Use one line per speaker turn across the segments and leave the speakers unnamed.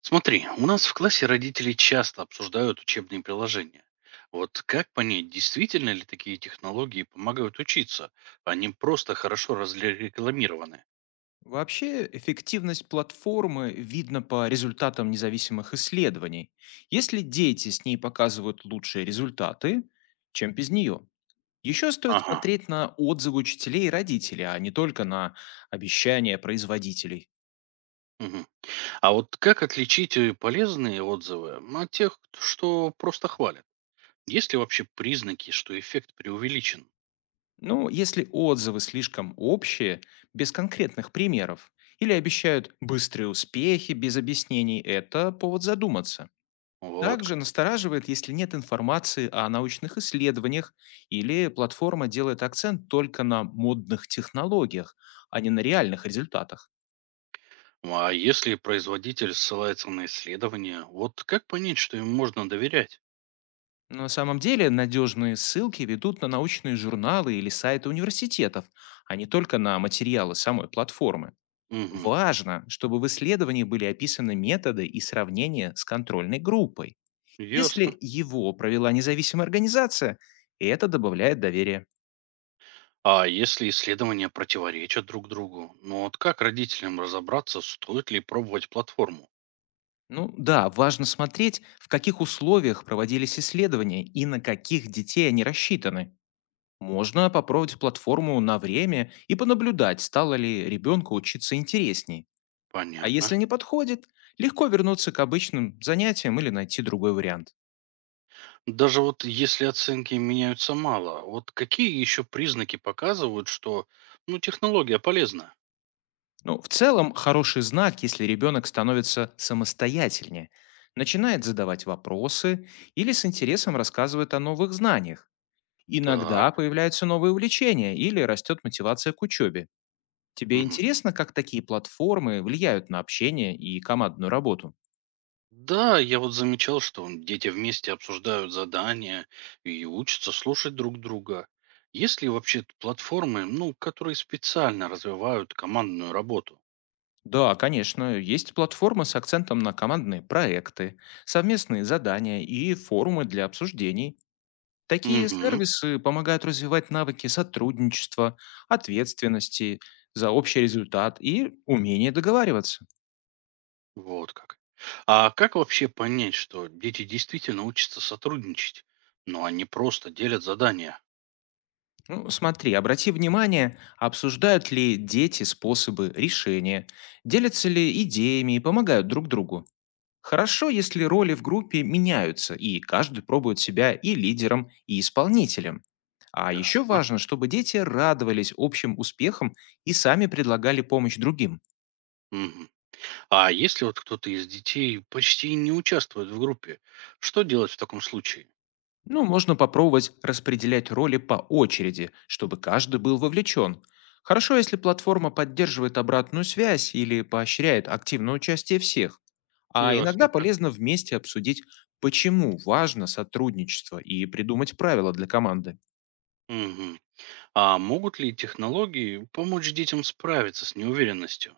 Смотри, у нас в классе родители часто обсуждают учебные приложения. Вот как понять, действительно ли такие технологии помогают учиться, а не просто хорошо разрекламированы?
Вообще, эффективность платформы видно по результатам независимых исследований. Если дети с ней показывают лучшие результаты, чем без нее. Еще стоит
Ага.
смотреть на отзывы учителей и родителей, а не только на обещания производителей.
Мгм. А вот как отличить полезные отзывы от тех, что просто хвалят? Есть ли вообще признаки, что эффект преувеличен?
Ну, если отзывы слишком общие, без конкретных примеров, или обещают быстрые успехи без объяснений, это повод задуматься.
Вот
Также
как.
настораживает, если нет информации о научных исследованиях или платформа делает акцент только на модных технологиях, а не на реальных результатах.
Ну, А если производитель ссылается на исследования, вот как понять, что им можно доверять?
На самом деле надежные ссылки ведут на научные журналы или сайты университетов, а не только на материалы самой платформы.
Угу,
Важно, чтобы в исследовании были описаны методы и сравнения с контрольной группой.
ясно.
Если его провела независимая организация, это добавляет доверия.
А если исследования противоречат друг другу, вот как родителям разобраться, стоит ли пробовать платформу?
Ну да, важно смотреть, в каких условиях проводились исследования и на каких детей они рассчитаны. Можно попробовать платформу на время и понаблюдать, стало ли ребенку учиться интересней. А
Понятно.
если не подходит, легко вернуться к обычным занятиям или найти другой вариант.
Даже вот если оценки меняются мало, вот какие еще признаки показывают, что ну, технология полезна?
Ну, в целом, хороший знак, если ребенок становится самостоятельнее, начинает задавать вопросы или с интересом рассказывает о новых знаниях.
Так.
Иногда появляются новые увлечения или растет мотивация к учебе. Тебе
Мгм.
интересно, как такие платформы влияют на общение и командную работу?
Да, я вот замечал, что дети вместе обсуждают задания и учатся слушать друг друга. Есть ли вообще платформы, которые специально развивают командную работу?
Да, конечно, есть платформы с акцентом на командные проекты, совместные задания и форумы для обсуждений. Такие
Угу.
сервисы помогают развивать навыки сотрудничества, ответственности за общий результат и умение договариваться.
Вот как. А как вообще понять, что дети действительно учатся сотрудничать, но они просто делят задания?
Ну, смотри, обрати внимание, обсуждают ли дети способы решения, делятся ли идеями и помогают друг другу. Хорошо, если роли в группе меняются, и каждый пробует себя и лидером, и исполнителем. А еще
Ясно.
важно, чтобы дети радовались общим успехам и сами предлагали помощь другим.
Мгм. А если вот кто-то из детей почти не участвует в группе, что делать в таком случае?
Ну, можно попробовать распределять роли по очереди, чтобы каждый был вовлечен. Хорошо, если платформа поддерживает обратную связь или поощряет активное участие всех. А иногда
Ясненько.
полезно вместе обсудить, почему важно сотрудничество и придумать правила для команды.
Мгм. А могут ли технологии помочь детям справиться с неуверенностью?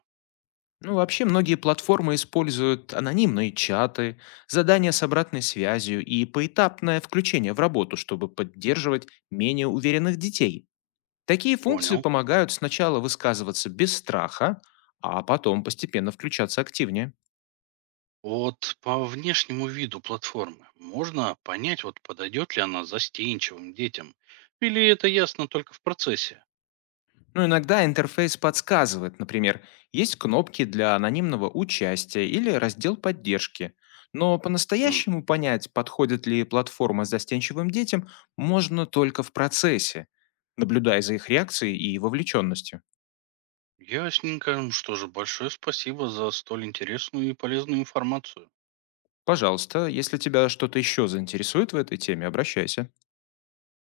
Ну, вообще, многие платформы используют анонимные чаты, задания с обратной связью и поэтапное включение в работу, чтобы поддерживать менее уверенных детей. Такие функции
Понял.
помогают сначала высказываться без страха, а потом постепенно включаться активнее.
Вот по внешнему виду платформы можно понять, вот подойдет ли она застенчивым детям, или это ясно только в процессе?
Ну, иногда интерфейс подсказывает, например, есть кнопки для анонимного участия или раздел поддержки. Но по-настоящему понять, подходит ли платформа застенчивым детям, можно только в процессе, наблюдая за их реакцией и вовлеченностью.
Ясненько. Что же, большое спасибо за столь интересную и полезную информацию.
Пожалуйста, если тебя что-то еще заинтересует в этой теме, обращайся.